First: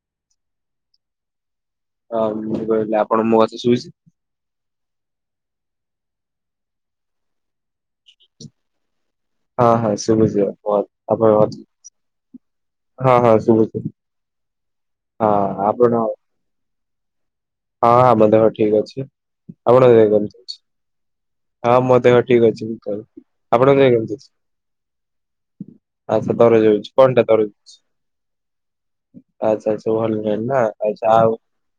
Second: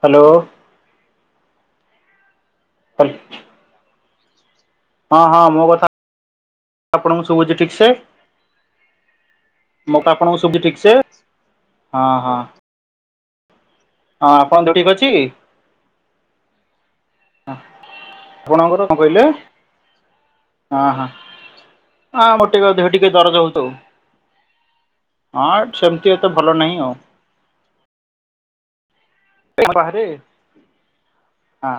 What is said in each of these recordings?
Hello. ହଁ ମୁଁ କହିଲି ଆପଣ ମୋ କଥା ଶୁଭୁଚି ହଁ ହଁ ମୋ କଥା ଆପଣଙ୍କୁ ଶୁଭୁଛି ଠିକ ସେ? ହଁ ହଁ ମୋ କଥା ଶୁଭୁଛି ଆପଣଙ୍କ ସୁବୁଚି ଆପଣ ଠିକସେ? ଆପଣଙ୍କ ହଁ ହଁ। ହଁ ହଁ ଶୁଭୁଛି ହଁ ଆପଣ ଦେହ ଠିକ ଅଛି ହଁ ଆପଣ ହଁ ହଁ ମ ଦେହ ଆପଣଙ୍କର ଠିକ କଣ ଅଛି କହିଲେ ଆପଣଙ୍କ କେମିତି ଅଛି? ହଁ ହଁ ହଁ ମୋ ଦେହ ହଁ ଠିକ ମୋର ଅଛି ଟିକେ ଦେହ ଆଉ ଟିକେ ଦରଜ ହଉଛି ଆପଣଙ୍କ ଯାଇ କେମିତି ଅଛି? ଆଉ ହଁ ସେମିତି ଏତେ ଆଚଛା ଭଲ ନାହିଁ ଆଉ କରାଜାଉଛି କଣଟା ତରଉଛି। ଆଚ୍ଛା ଆଚ୍ଛା ବାହାରେ ଭଲ ହେଲାଣି ନା ଯାହାହଉ। ହଁ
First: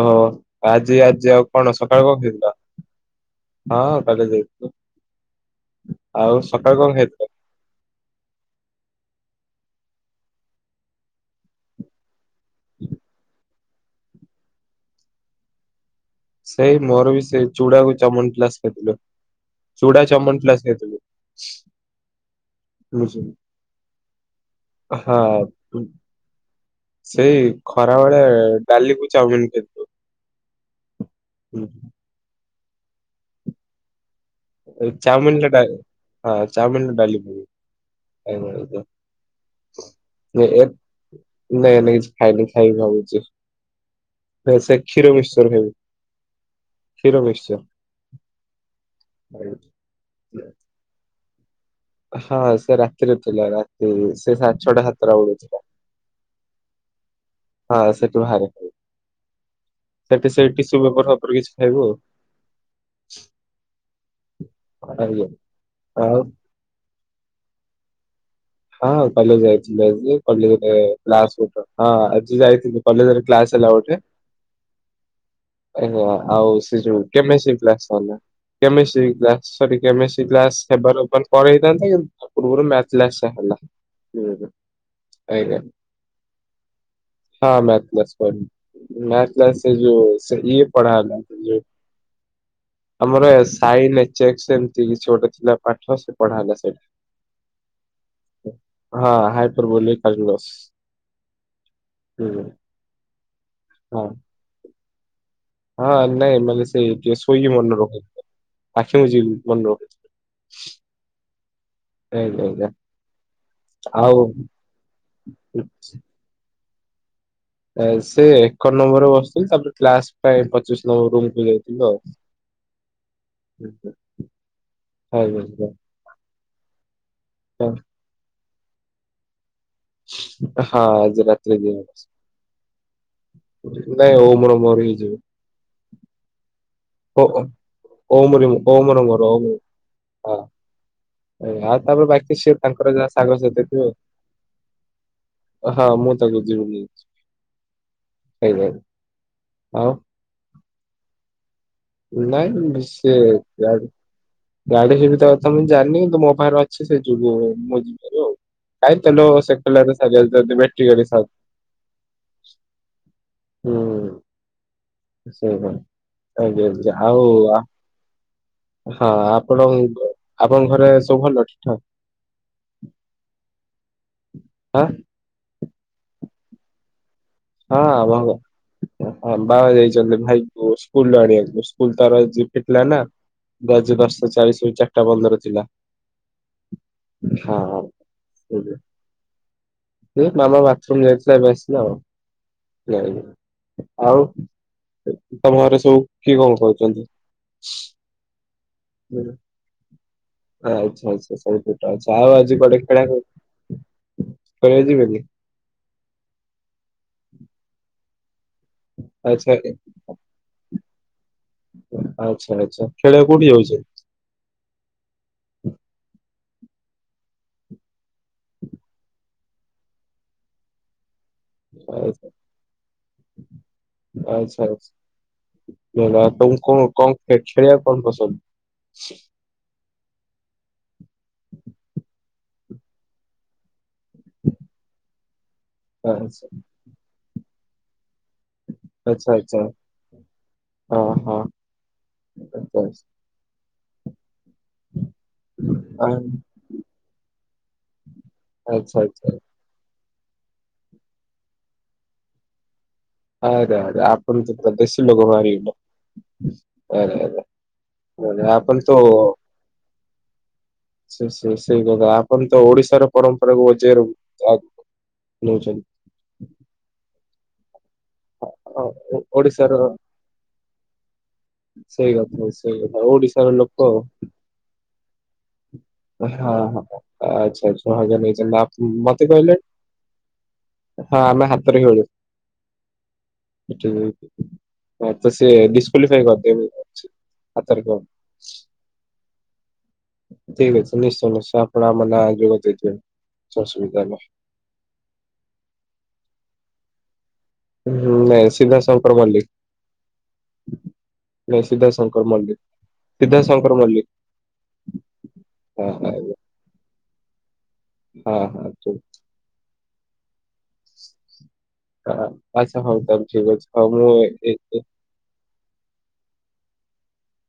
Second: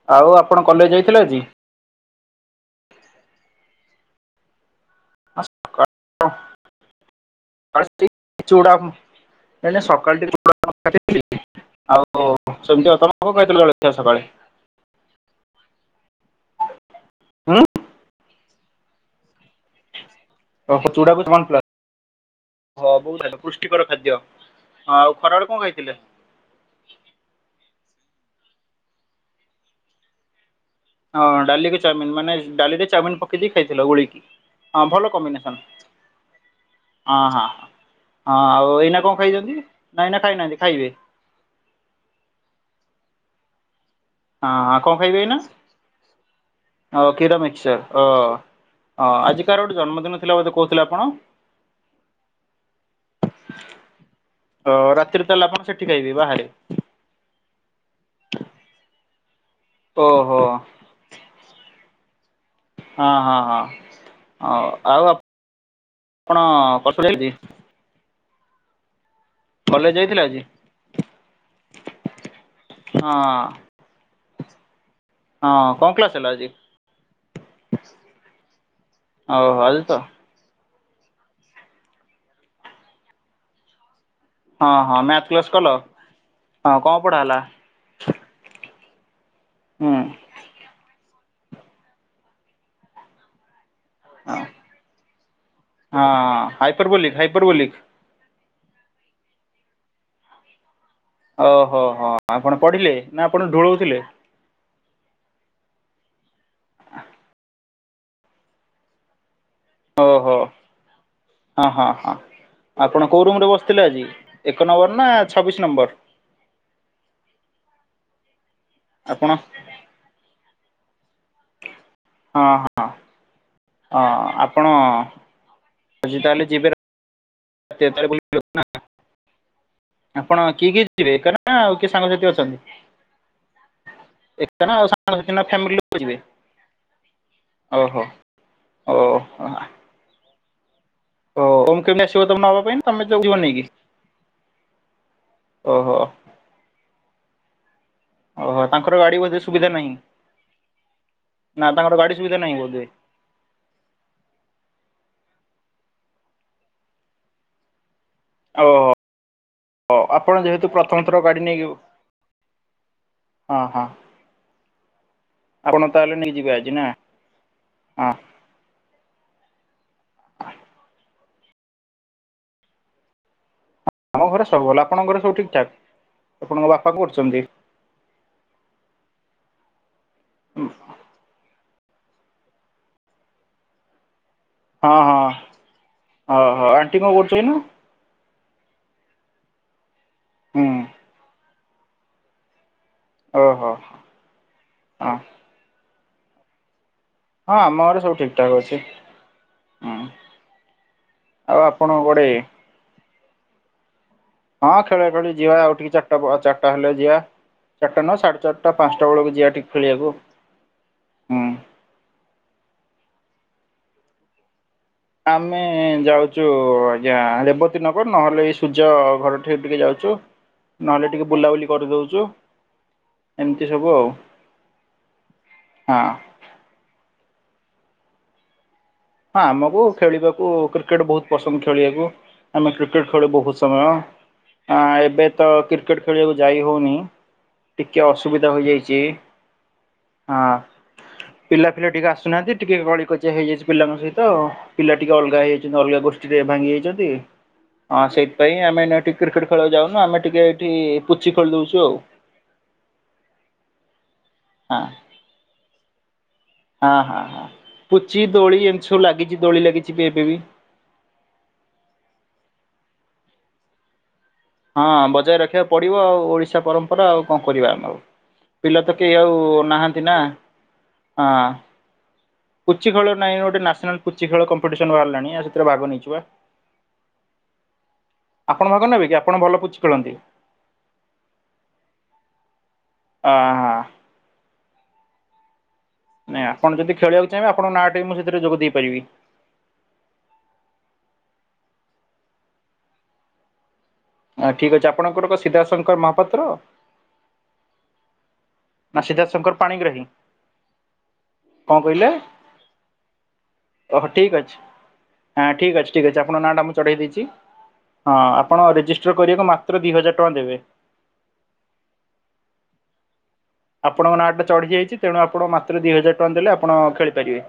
ଓହୋ ଆଉ ଆପଣ କଲେଜ ଆଜି ଯାଇଥିଲେ ଆଜି ଆଉ କଣ ସକାଳୁ ହଉଥିଲ। ହଁ କାଲି ଯାଇଥିଲୁ ଆଉ ସକାଳୁ କଣ ଖାଇଥିଲ? ଚୁଡା ଆଉ କଣ କାହିଁକିନା ସକାଳୁଟିକେ [inaudible] ଆଉ ଓ ସେମିତି ଆପଣ କଣ ଖାଇଥିଲେ ଜଳଖିଆ ସକାଳେ? ସେଇ ମୋର ବି ସେ ଚୁଡା କୁ ଚମନପ୍ଲାସ ଖାଇଥିଲି ଚୁଡ଼ା ଚମନପ୍ଲାସ ଖାଇଥିଲି। ହଁ ବହୁତ ଭଲ ପୁଷ୍ଟିକର ଖାଦ୍ୟ ହଁ ଆଉ ଖରାବେଳେ କଣ ହଁ ଖାଇଥିଲେ ସେଇ ଖରା ବେଳେ ଡାଲି କୁ ଚାଉମିିନ ଖାଇଥିଲୁ। ହଁ ଡାଲି କୁ ଚାଉମିନ ମାନେ ଡାଲି ରେ ଚାଉମିନ ପକେଇକି ଖାଇଥିଲ ଗୋଳେଇକି? ହଁ ଭଲ ଚାଉମିନରେ କମ୍ବିନେସନ୍ ଡା ହଁ ଚାଉମିନରେ ଡାଲି ହଁ ପକେଇ ହଁ। ହଁ ଆଉ ଏଇନା କଣ ଖାଇଛନ୍ତି ନା ଏଇନା ଖାଇନାହାନ୍ତି ଖାଇବେ? ନାଇଁ, ନାଇଁ, କିଛି ଖାଇନି ଖାଇବି ଭାବୁଛି। ହଁ ନାଇଁ, ସେ ଆଉ କଣ କ୍ଷୀର ଖାଇବେ, ଏଇନା ମିକ୍ସଚର ଖାଇବି ଓ କ୍ଷୀର କଷୀର [unintelligible] ମିକ୍ସଚର। ମିକସର ଓ ଆଜି କାହାର ଗୋଟେ ଜନ୍ମଦିନ ଥିଲା ବୋଧେ କହୁଥିଲେ, ଆପଣ ହଁ, ସେ ରାତିରେ ଥିଲା, ରାତି ସେ ସାଢେ ଅ ଛଅଟା ସାତଟା ରାତିରେ ବେଳକୁ ତାହେଲେ ଥିଲା ଆପଣ, ସେଠି ଖାଇବି ବାହାରେ ହଁ ସେଠି ଭାରି ଖାଇବୁ, ସେଠି ଓହୋ ସେଠି ସର ଭ [unintelligible] ଉପରେ କିଛି ଖାଇବୁ ଆଉ ହଁ ହଁ ହଁ ହ ଆଉ ଆଜ୍ଞା। ଆଉ ଆପଣ କସଛି [unintelligible] ହଁ କ ଯାଇଥିଲ ଆ ଆଜି କଲେ୍ ହଁ ଆଜି ଯାଇଥିଲି କଲେ ହଁ କ୍ସ ହେଲାେ [unintelligible] ହଁ କଣ ଆଜ୍ଞା, କ୍ଲାସ ହେଲା ଆଜି? ଆଉ କେମ୍ କେମିଷ୍ଟ୍ର ଗ୍ଲାସ୍, ଓହୋ ସରି ଆଜି ତ କେମିଷ୍ଟ୍ରି ଗ୍ଲାସ୍ ସେ ବର ପଳେଇ ହେଇଥାନ୍ତା କିନ୍ତୁ ତା ପୂର୍ବରୁ ମସ ହେଲା [unintelligible] ହଁ ହଁ ମ୍ୟାଥ ହ କ୍ଲାସ କଲ ହଁ ହଁ କଣ ପଢା ହେଲା? ମଥ୍ଲସ୍ କର [unintelligible] ଥ ସେ ଯୋ ହୁଁ ସେ ଇଏ ପଢ଼ାଲା ଆମର ସାଇନକ୍, ଏମତି କିଛି ଗୋଟେ ଥିଲା। ପାଠ ହଁ, ସେ ପଢା ହେଲା ସେଇଠି। ହାଇପର ବଲିକ, ହାଇପର ବଲିକ ହଁ ହାଇପୁର ବଲ କାଜ ବସ ଓହୋ, ହୋ, ଆପଣ ପଢିଲେ ନା ଆପଣ ଢୁଳଉଥିଲେ ହଁ ହଁ, ନାଇଁ ମାନେ ସେ ଟିକେ ଶୋଇକି ମନେ ରଖ, ଆଖି ମୁ ଯିବୁ [unintelligible] ଓହୋ ହ ହଁ ହଁ ଆଜ୍ଞା ଆଜ୍ଞା ଆପଣ କୋଉ ରୁମ ରେ ବସିଥିଲେ ଆଜି, ଆଉ ଏକ ନମ୍ବର ନା ଛବିଶ ନମ୍ବର? ଏ, ସେ ଏକ ନମ୍ବରରେ ଆପଣ ବସିଥିଲେ, ତାପରେ କ୍ଲାସ ପାଇଁ ପଚିଶ ନମ୍ବର ରୁମକୁ ଯାଇଥିଲେ। ହଁ ହଁ ହଁ, ଆପଣ ଖାଇବା ପିଇବା। ଆଜି ତାହାଲେ ଯିବ ହଁ ତାର ଗ ଲୋକ ନା [unintelligible] ଆପଣ କିଏ କିଏ ଯିବେ? ଆଜି ଏକ ରାତିରେ ନା ଆଉ ଯିବା। କିଏ ସାଙ୍ଗସାଥି ଅଛନ୍ତି ନାଇଁ, [unintelligible] ହଉ ମୁର ଏକା ନା ଆଉ ସାଙ୍ଗସାଥି ନା ଫ୍ୟାମିଲି ଲୋକ ଯିବେ ମରିଇଯିବ ଓହୋ ଓମରି ମରଙ୍ଗ ଓହୋ ମରମରି ହ ଓ [unintelligible] ଆଉ ଓମ୍ କେମିତି ତାପରେ ଆସିବ ବାକି, ତମକୁ ସେ ନବା ପାଇଁ ତାଙ୍କର ତମେ ଯାହା ଯୋଉ ଯିବ ସାଙ୍ଗ ନେଇକି ସାଥି ଥିବ। ହଁ ଓହୋ ମୁଁ ତ ଗଧରିବ ନ [unintelligible] ଓହୋ, ତାଙ୍କର ଗାଡି ବୋଧେ ସୁବିଧା ଆଉ ନାହିଁ। ନା ତାଙ୍କର ଗାଡି ସୁବିଧା ନାହିଁ ନାଇଁ ବୋଧେ ସେ ଗାଡି ସୁବିଧା କଥା ମୁଁ ଜାଣିନି, କିନ୍ତୁ ମୋ ପାଖରେ ଅଛି, ସେ ଯୁଁ ମୁଁ ଯିବ। ଓହୋ କାଇ ତଲ ସୋଇକଲ ଓ ସା ଆପଣ ଯେହେତୁ ବ୍ୟାଟି ପ୍ରଥମ କରି ଥର ସା ଗାଡ଼ି ନେଇକି [unintelligible] ହଁ ହଁ ସେ ଆ ଆପଣ ତାହେଲେ ନେଇଯିବେ ଆଜି ନା ଆଉ ହଁ ହଁ, ଆପଣଙ୍କ, ଆପଣଙ୍କ ଘରେ ସବୁ ଭଲ ଠିକ ଠାକ୍ ଆମ ଘରେ ସବୁ ଭଲ, ଆପଣଙ୍କ ଘରେ ସବୁ ଠିକ ଠାକ୍, ଆପଣଙ୍କ ବାପା କ? ହଁ ଭ ବାବା ଯାଇଛନ୍ତି, ଭାଇ କ ସ୍କୁଲ ଆଣିବାକୁ। ସ୍କୁଲ ତାର ଯ ଫିଟିଲା ନା, ଦ ଦ [unintelligible] ଚାଳିଶରୁ ହଁ ଚାରିଟା ହଁ ବନ୍ଦର ଥିଲା ଓହୋ ଆଣ୍ଟି କଣ କରୁଛନ୍ତି ହ ନା? ମାମା ହୁଁ ବାଥରୁମ ଯଥିଲା, ଏବେ ଆସିଲ ଆଉ ନାଇ, ଓହୋ ଆଉ ହଁ ତମ ଘରେ ସବୁ କିଏ କଣ କହୁଛନ୍ତି? ହଁ, ଆମ ଘରେ ସବୁ ଠିକ ଠାକ ଅଛି। ହୁଁ ଆଚ୍ଛା, ଆଚ୍ଛା, ଆଉ ସବୁ ଆପଣ ଛୋଟ ଅଛ କୁଆଡ଼େ ଆଉ ଆଜି ପଟେ ଖେଳାଳ ହଁ ଖେଳଳି ଖେଳି ଯିବା ଆଉ ଟିକେ ଚାରିଟା, ଚାରିଟା ହେଲେ ଯିବା, ଚାରିଟା ନହ ସାଢେ ଚାରିଟା ଆଟା ପାଞ୍ଚଟା ବେଳକୁ ଯିବା ଆଚ୍ଛା ଠିକ ଖେଳିବାକୁ, ହୁଁ ଆଛା, ଆଛା, ଖେଳିବା କୋଉଠି ଯାଉଛେ? ଆମେ ଯାଉଚୁ। ଚୁ ଆଜ୍ଞା ରେବତୀ ନଗର ନହଲେ ସୂର୍ଯ୍ୟ ଘରିଠିକି ଟିକେ ଯାଉଚୁ ନହେଲେ ଟିକେ ବୁଲାବୁଲି କରିଦଉଚୁ। ଆଛା। ଆଛା। ହଁ। ତ ଆପଣଙ୍କୁ କଣ କଣ କ ହେ ଖେଳିଆକୁ କଣ ପସନ୍ଦ? ହଁ ଆମକୁ ଖେଳିବାକୁ କ୍ରିକେଟ୍ ବହୁତ ପସନ୍ଦ ଖେଳିବାକୁ। ଆମେ କ୍ରିକେଟ ଖେଳୁ ବହୁତ ସମୟ। ଆ ଏବେ ତ କ୍ରିକେଟ ଖେଳିବାକୁ ଆଚ୍ଛା ଯାଇ ହଉନି ଟିକେ ଅସୁବ ସୁବିଧା ହୋଇଯାଇଚି। ଆଚ୍ଛା। ଆଚ୍ଛା। ହଁ ଓହୋ ପିଲା ଫିଲା ଟିକେ ଆସୁନାହାନ୍ତି, ଟିକେ କଳି ଆ କଜିଆ ହେଇଯାଇଚି ପିଲାଙ୍କ ସହିତ ଆଉ। ପିଲା ଟିକେ ଅଲଗା ହେଇଯାଇଚନ୍ତି, ଅଲଗା ଗୋଷ୍ଠୀରେ ଭାଙ୍ଗି ଯାଇଛନ୍ତି। ହଁ ସେଇଥିପାଇଁ ଆମେ ଏଇନା ଟି କ୍ରିକେଟ୍ ଖେଳିବାକୁ ଯାଉନୁ ଆମେ ଟିକେ ଏଇଠି ପୁଚି ଖେଳିଦଉଚୁ ଆଉ। ଆ ଆ ଆପଣ ତ ପୂରା ହଁ ଦେଶୀ ଲୋକ ବାହାରି ଗଲେ। ହଁ ହଁ ହଁ ପୁଚି ଦୋଳି ଏମିତି ସବୁ ଲାଗିଚି, ଦୋଳି ଲାଗିଚି ଏବେ ବି। ସେ ସେ ସେ ସେଇ କଥା ଆପଣ ତ ଓଡିଶାର ପରମ୍ପରାକୁ ବଜେଇ ରଖୁ ହଁ ବଜାୟ ରଖିବାକୁ ପଡିବ ଆଉ। ଓଡିଶା ପରମ୍ପରା ଆଉ କଣ କରିବା ଆମେ ଆଉ। ଅ ପିଲା ତ କେହି ଓ- ଆଉ ଓଡିଶାର ନାହାନ୍ତି ନା, ହଁ। ସେଇ କଥା ସେଇ ପୁଚି କଥା ଖେଳ ନାଇଁ ଓଡିଶାର ଗୋଟେ ଲୋକ ନ୍ୟସନାଲ ପୁଚି ଖେଳ କମ୍ପିଟିସନ ବାହାରିଲାଣି ଆଉ ସେଥିରେ ଭାଗ ନେଇଯିବା। ହଁ ହଁ ଆଚ୍ଛା ଆଚ୍ଛା ଭାଗ ନେଇଛନ୍ତି ଆପ ଆପଣ ଭାଗ ନେବେ କିି ମତେ ଆପଣ କହିଲେ ଭଲ ପୁଚି ଖେଳନ୍ତି। ହଁ ଆମେ ହାତରେ ଖେଳୁ। ଅ ପୁଚି ହଁ ଖେଳ, ତତେ ସେ ଦ କ୍ୱାଲିଫାଇ ନାଇଁ କରି ଦେବି, ଆପଣ ଯଦି ଖେଳିବାକୁ ଚାହିଁବେ ଆପଣଙ୍କ ହାତରେ ନାଁଟି ଖେଳ ମୁଁ ସେଥିରେ ଯୋଗ ଦେଇପାରିବି ଠିକ୍ ଅଛି ନିଶ୍ଚୟ ନିଶ୍ଚୟ ଆପଣ ଆମ ନାଁ [unintelligible] କରି ଦେଇଦେବେ, କିଛି ଅସୁବିଧା ନା ହଁ ଠିକ ଅଛି ଆପଣଙ୍କର ସିଦ୍ଧାନ୍ତ ଶଙ୍କର ମହାପାତ୍ର। ହୁଁ ନାଇ। ନା ସିଦ୍ଧାନ୍ତ ଶଙ୍କର ପାଣିଗ୍ରାହୀ। ନା କଣ ସିଦ୍ଧାନ୍ତ କହିଲେ ଶଙ୍କର ମନ୍ଦିର। ଓହୋ ଠିକ୍ ଅଛି, ହଁ ଠିକ୍ ଅଛି ଠିକ୍ ଅଛି ଆପଣଙ୍କ ନାଁ ଟା ମୁଁ ଚଢ଼େଇ ଦେଇଚି। ହଁ ଆପଣ ରେଜିଷ୍ଟର କରିବାକୁ ମାତ୍ର ଦି ହଜାର ଟଙ୍କା ଦେବେ। ହଁ ଆଛା ହଉ ତାହେଲେ। ଠିକ ଅଛି ହଉ ମୁଁ ଆପଣଙ୍କ ନାଁ ଟା ଏ ଏ ଏ- ଚଢିଯାଇଚି, ତେଣୁ ଆପଣ ମାତ୍ର ଦି ହଜାର ଟଙ୍କା ଦେଲେ ଆପଣ ଖେଳିପାରିବେ।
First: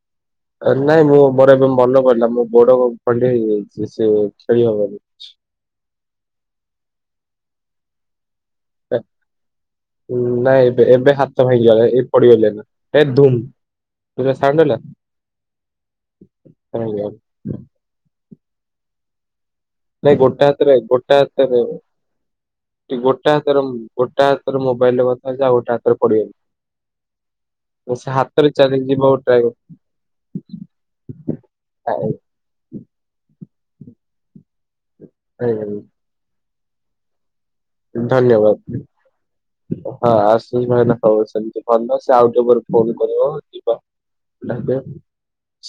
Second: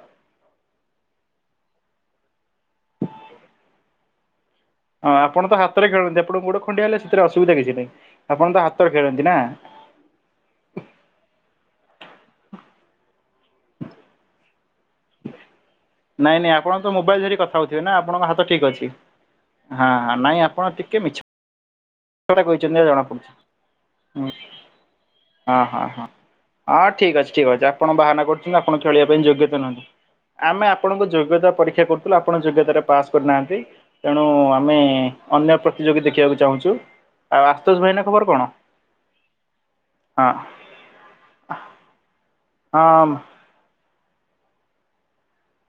ନାଇଁ ମୁଁ ମୋର ଏବେ ମନେ ପଡ଼ିଲା ମୁଁ ଗୋଡ଼ ଖଣ୍ଡିଆ ହେଇଯାଇଚି, ସେ ଖେଳି ହବନି। ହଁ ଆପଣ ତ ହାତରେ ଖେଳନ୍ତି ଆପଣଙ୍କୁ ଗୋଡ ଖଣ୍ଡିଆ ହେଲେ ସେଥିରେ ଅସୁବିଧା କିଛି ନାହିଁ। ଆପଣ ତ ହାତରେ ଖେଳନ୍ତି ନା ନାଇଁ ଏବେ ଏବେ ହାତ ଭାଙ୍ଗିଗଲା, ଏ ପଡିଗଲେ ନା ଏ ଧୁମ। ତୁ ଯା ସାଙ୍ଗ ହେଲ? ନାଇଁ ନାଇଁ ଆପଣ ତ ଭାଙ୍ଗିଗଲା। ମୋବାଇଲ ଧରିିକି କଥା ହଉଥିବେ ନା ଆପଣଙ୍କ ହାତ ଠିକ ଅଛି। ହଁ ହଁ ଗୋଟେ ନାଇଁ ହାତରେ ଆପଣ ଟିକେ ଗୋଟେ ମିଛ ହାତରେ କଥା କହିଛନ୍ତି ଜଣା ପଡୁଛି। ଗୋଟେ ହାତର ଗୋଟେ ହାତରେ ମୋବାଇଲରେ କଥା ହଉଚି ଆଉ ହଁ ଗୋଟେ ହଁ ହାତରେ ହଁ। ପଡିଗଲି। ହଁ ଠିକ ଅଛି ଠିକ ଅଛି ଆପଣ ସେ ବାହାନା ହାତରେ କରୁଚନ୍ତି, ଆପଣ ଖେଳିବା ଚାଲିଯିବାକୁ ପାଇଁ ଟ୍ରାଏ ଯୋଗ୍ୟତା ନୁହନ୍ତି। ଆମେ ଆପଣଙ୍କୁ ଯୋଗ୍ୟତା ପରୀକ୍ଷା କରୁଥିଲୁ ଆପଣ ଯୋଗ୍ୟତାରେ ପାସ୍ କରିନାହା ଆନ୍ତି, ତେଣୁ ଆମେ ଅନ୍ୟ ପ୍ରତିଯୋଗୀ ଦେଖିବାକୁ ଚାହୁଁଚୁ। ଆଉ ଆଶୁତୋଷ ଭାଇନା ଖବର କଣ? ଧନ୍ୟବାଦ। ହଁ ଆଶୁତୋଷ ଭାଇନା ସବୁ ସେମିତି ଭଲ ସେ ଆଉ ଟିକେ ପରେ ଫୋନ କରିବ ହଁ ଯିବା।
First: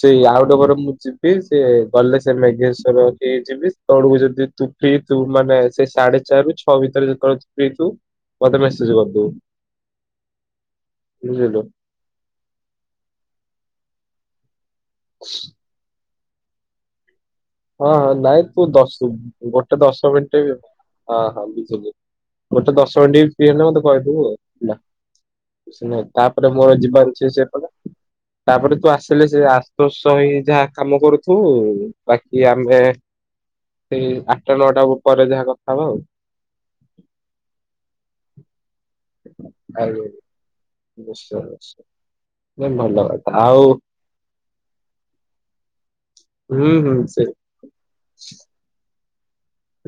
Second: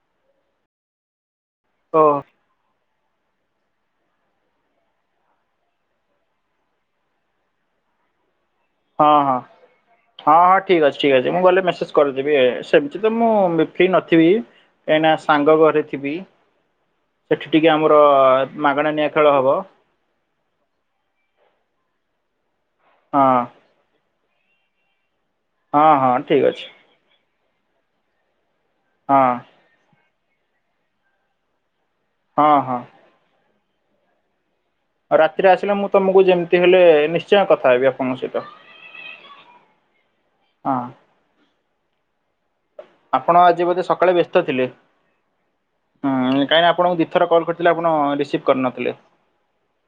ସେ ଆଉ ଗୋଟେ ପରେ ମୁଁ ଯିବି ସେ ଓ ଗଲେ ସେ ମେଗେସ ରଖିକି ଯିବି ତଳକୁ ଯଦି ତୁ ଫ୍ରି ଥିବୁ ମାନେ ସେଇ ସାଢେ ଚାରିରୁ ଛ ଭିତରେ ଯେତେବେଳେ ତୁ ଫ୍ରି ଥିବୁ। ସେଜ୍ ହଁ କରିଦବୁ। ହଁ। ହଁ ହଁ ଠିକ୍ ଅଛି, ଠିକ୍ ଅଛି ମୁଁ ବୁଝିଲୁ। ଗଲେ ମେସେଜ କରିଦେବି ସେମିତି ତ ମୁଁ ଫ୍ରି ନଥିବି କାହିଁକିନା ସାଙ୍ଗ ଘରେ ଥିବି। ସେଠି ଟିକେ ହଁ ଆମର ହଁ ନାଇଁ ତୁ ମାଗଣା ଦଶ ନିଆଁ ଖେଳ ହବ। ଗୋଟେ ଦଶ ମିନିଟ ବି ହଁ ହଁ ବୁଝିଲି ମୋ ତେ ଦଶ ଘଣ୍ ଟ ବି ହଁ ଫ୍ରି ହେଲେ ମତେ କହିଥିବୁ ଆଉ। ହଁ ନାଇ ହଁ ଠିକ୍ ତାପରେ ଅଛି ମୋର ଜୀବନ ସେ ତାପରେ ତୁ ହଁ ଆସିଲେ ସେ ଆଶୋଷ ହେଇ ଯାହା କାମ କରୁଥୁ ବାକି ହଁ ଆମେ ହଁ। ସେ ଆଉ ରାତିରେ ଆସିଲେ, ମୁଁ ତମକୁ ଯେମିତି ହେଲେ ନିଶ୍ଚୟ କଥା ହେବି ଆପଣଙ୍କ ସହିତ ହଁ [unintelligible] ଭଲ କଥା ଆପଣ ଆଉ ଆଜି ବୋଧେ ସକାଳେ ବ୍ୟସ୍ତ ଥିଲେ? ହଁ କାହିଁକି ହୁଁ ନା ହୁଁ ଆପଣଙ୍କୁ ସେ ଦୁଇଥ କଲ୍ କରିଥିଲେ, ଆପଣ ରିସିଭ୍ କରିନଥିଲେ?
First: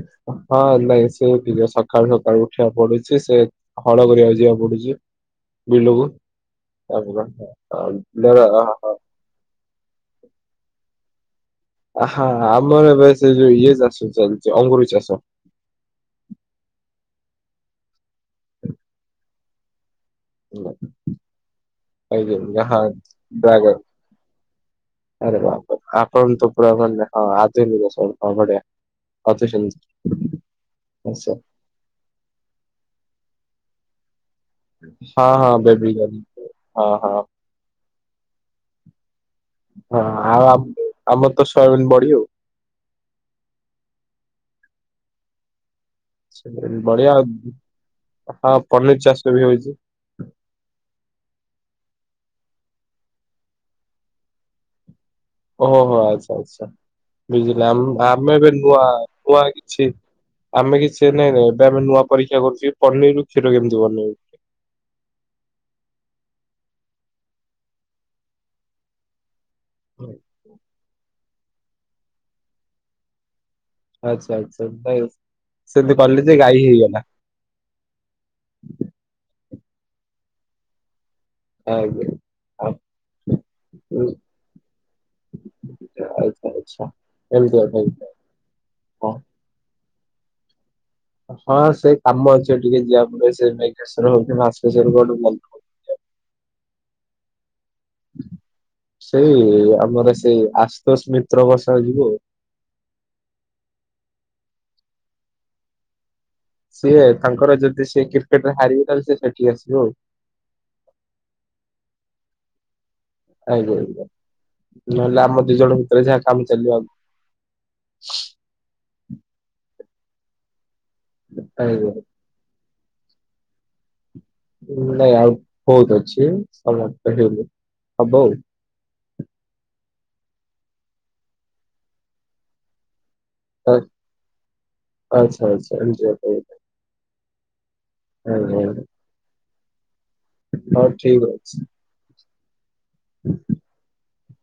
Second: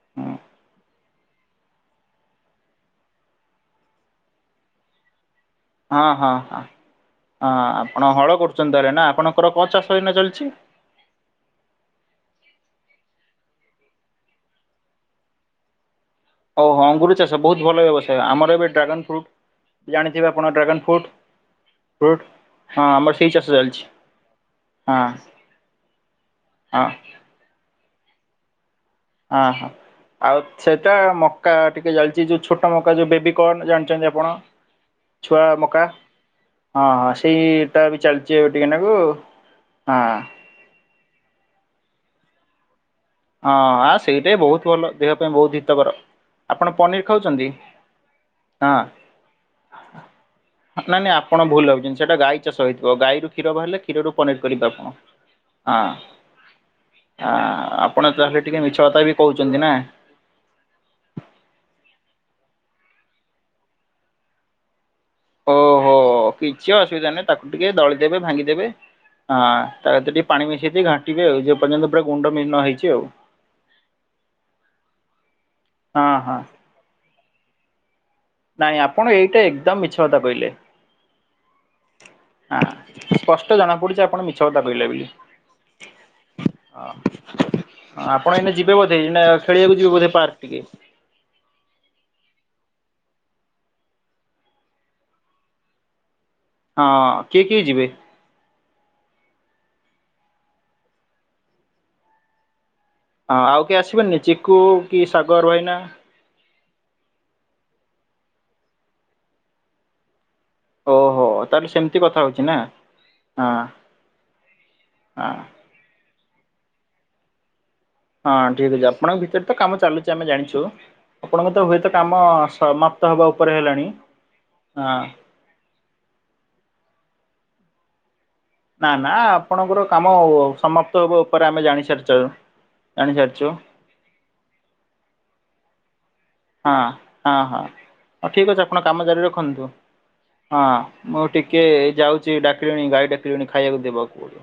ହୁଁ ହଁ ଆ ସେ ସକାଳୁ ସକାଳୁ ଉଠିବାକୁ ପଡୁଛି ସେ ହଳ କରିବାକୁ ଯିବାକୁ ପଡୁଛି। ବିଲକୁ ହଁ ହଁ ହଁ। ତାପରେ ହଁ ଆପଣ ହଳ ଧର କରୁଛନ୍ତି, ତାହଲେ ନା ଆପଣଙ୍କର ପଚାଶ ଦିନ ଚାଲିଛି? ହ ଆମର ବ ଯଉ ଇଏ ଚାଷ ଚାଲିଛି ଅଙ୍ଗୁୁର ଚାଷ ଓ ହୋ ଅଙ୍ଗୁର ଚାଷ ବହୁତ ଭଲ ବ୍ୟବସାୟ ଆମର ଏବେ ଡ୍ରାଗନ୍ ଫ୍ରୁଟ୍ ଜାଣିଥିବେ ଆପଣ ଡ୍ରାଗନ୍ ଫ୍ରୁଟ୍ ଫ୍ରୁଟ୍ ହଁ ଆମର ସେଇ ଚାଷ ଡ୍ରାଗନ ଚାଲିଛି। ହଁ ହଁ ଆରେ ବାପ ଆପଣ ତପଡା ମ ଆଧୁନିକିକ ଶଡେ ହଁ ହଁ ଆଉ ସେଟା ମକା ଟିକେ ଜଲିଛି ଯୋଉ ଛୋଟ ମକା ଯୋଉ ବେବି କଣ ଜାଣିଛନ୍ତି ଆପଣ ହଁ ଛୁଆ ହଁ ମକା ବେବି ହଁ ହଁ ସେଇଟା ବି ଚାଲିଛି ଟିକେନାକୁ ହଁ ଆଉ ଆମର ତ ଶୟବିନ ବଢି ଆଉ। ହଁ ସେଇଟା ବହୁତ ଭଲ ଦେହ ପାଇଁ ବହୁତ ହିତକର। ଆପଣ ସେ ପନିର ବଢିଆ ଖାଉଛନ୍ତି? ହଁ ପନିର ଚାଷ ବି ହଉଛି। ନାଇଁ ନାଇଁ ଆପଣ ଭଲାଗାବୁଛନ୍ତି ସେଇଟା ଗାଈ ଚାଷଇଥିବ ଗଈ କ୍ଷର ବାହାରିଲେ କ୍ଷୀରୁ ପନିର କରିବେ ଆପଣ। ହଁ ଓହୋ ଆଚ୍ଛା ଆଛା ବୁଝିଲା ଆପଣ ଆମେ ତାହେଲେ ଏବେ ଟିକେ ମିଛ ନୂଆ କଥା ବି ନୂଆ କହୁଛନ୍ତି ନା। କିଛି ଆମେ କିଛି ନାଇଁ ନହି ଏବେ ଆମେ ନୂଆ ପରୀକ୍ଷା କରୁଥିଲେ ପର୍ ନି ରୂପକ୍ଷିଟ କେନ୍ଦ୍ରବର୍ଣ ରକ୍ଷେ ଓହୋ କିଛି ଅସୁବିଧା ନାହିଁ, ତାକୁ ଟିକେ ଦଳିଦେବେ ଭାଙ୍ଗିଦେବେ ହଁ ତାରେ ଟିକେ ପାଣି ମିଶେଇ ଘାଣ୍ଟିବେ ଆଉ ଯେ ପର୍ଯ୍ୟନ୍ତ ପୁରା ଗୁଣ୍ଡ ବିହନ ହେଇଛି ଆଉ। ଆଚ୍ଛା ଆଚ୍ଛା ସେଦି ହଁ କିଲ ହଁ ଯେ ଗାଈ ହେଇଗଲା। ନାଇଁ ଆପଣ ଏଇଟା ଏକଦମ ମିଛ କଥା କାଇଲେ? ଆଜ୍ଞା। ହ ଆଉ ସ୍ପଷ୍ଟ ଜଣା ପଡୁଛି, ଆପଣ ମିଛ କଥା କହିଲେ ବୋଲି। [unintelligible] ଏମିତି କଥା କି ହଁ ଆପଣ ଏଇ ଯିବେ ବୋଧେ, ହଁ। ଖେଳିବାକୁ ଯିବେ ବୋଧେ ପାର୍କ ଟିକେ? ହଁ ସେ କାମ ଅଛି ଟିକେ ଯିବା ପ ସେ [unintelligible] [inaudible] ହଁ କିଏ କିଏ ଯିବେ? ସେଇ ଆମର ସେଇ ଆଶୁଷ ମିତ୍ର ବସା ଯିବୁ। ହଁ ଆଉ କିଏ ଆସିବନନି ଚିକୁ କି ସାଗର ଭାଇନା? ସିଏ ତାଙ୍କର ଯଦି ସେ କ୍ରିକେଟ ରେ ହାରିବେ, ତାହେଲେ ସେ ସେଠି ଆସିବ ଆଉ। ଓହୋ ତାହେଲେ ସେମିତି କଥା ହଉଛି ନା। ହଁ ଆଜ୍ଞା ଆଜ୍ଞା ନହେଲେ ହଁ। ଆମ ଦି ଜଣ ଭିତରେ ଯାହା କାମ ଚାଲିବ ଆଉ। ହଁ ଠିକ ଅଛି ଆପଣଙ୍କ ଭିତରେ ତ କାମ ଚାଲୁଛି, ଆମେ ଜାଣିଛୁ ଆପଣଙ୍କ ତ ଆଜ୍ଞା। ହୁଏତ କାମ ସମାପ୍ତ ହବା ଉପରେ ହେଲାଣି। ହଁ। ନାଇଁ ଆଉ ବହୁତ ଅଛି, ସମସ୍ତ ହେନ ହବ ଆଉ। ନା ନା ଆପଣଙ୍କର କାମ ସମାପ୍ତ ହେବା ଉପରେ ଆମେ ଜାଣି ସାରିଚ। ଆ ଆଚ୍ଛା ଆଚ୍ଛା ଏ ହଁ ହଁ ହଁ ହଉ ଠିକ ଅଛି, ଆପଣ କାମ ଜାରି ରଖନ୍ତୁ। ହଁ ହଉ ମୁଁ ଠିକ ଅଛି। ଟିକେ ଯାଉଛି ଡାକିଲେଣି ଗାଈ ଡାକିଲେଣି ଖାଇବାକୁ ଦେବାକୁ ପଡ଼ିବ।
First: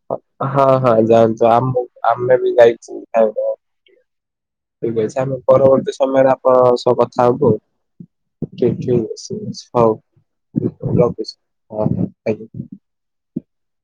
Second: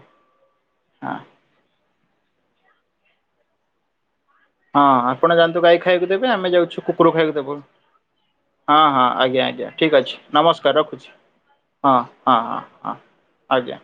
ହଁ ହଁ ଜାଆନ୍ତୁ ଆ ଆମେ ବି ଯାଇଛୁ। ଓହୋ। ହଁ ଆପଣ ଯାଆନ୍ତୁ ଗାଈ ଖାଇବାକୁ ସମୟରେ ଦେବେ ଆମେ ଆପଣଙ୍କ ଯାଉଛୁ ସହ କୁକୁର କଥା ଖାଇବାକୁ ହବୁ ଦେବୁ। ଆଉ। ଠିକ ହଁ ଠିକ ହଁ ଅଛି ଆଜ୍ଞା ଆଜ୍ଞା ହଉ ଠିକ୍ ଅଛି ନମସ୍କାର ରଖୁଛି ହଁ ହଁ ହଁ ହଁ। ଆଜ୍ଞା।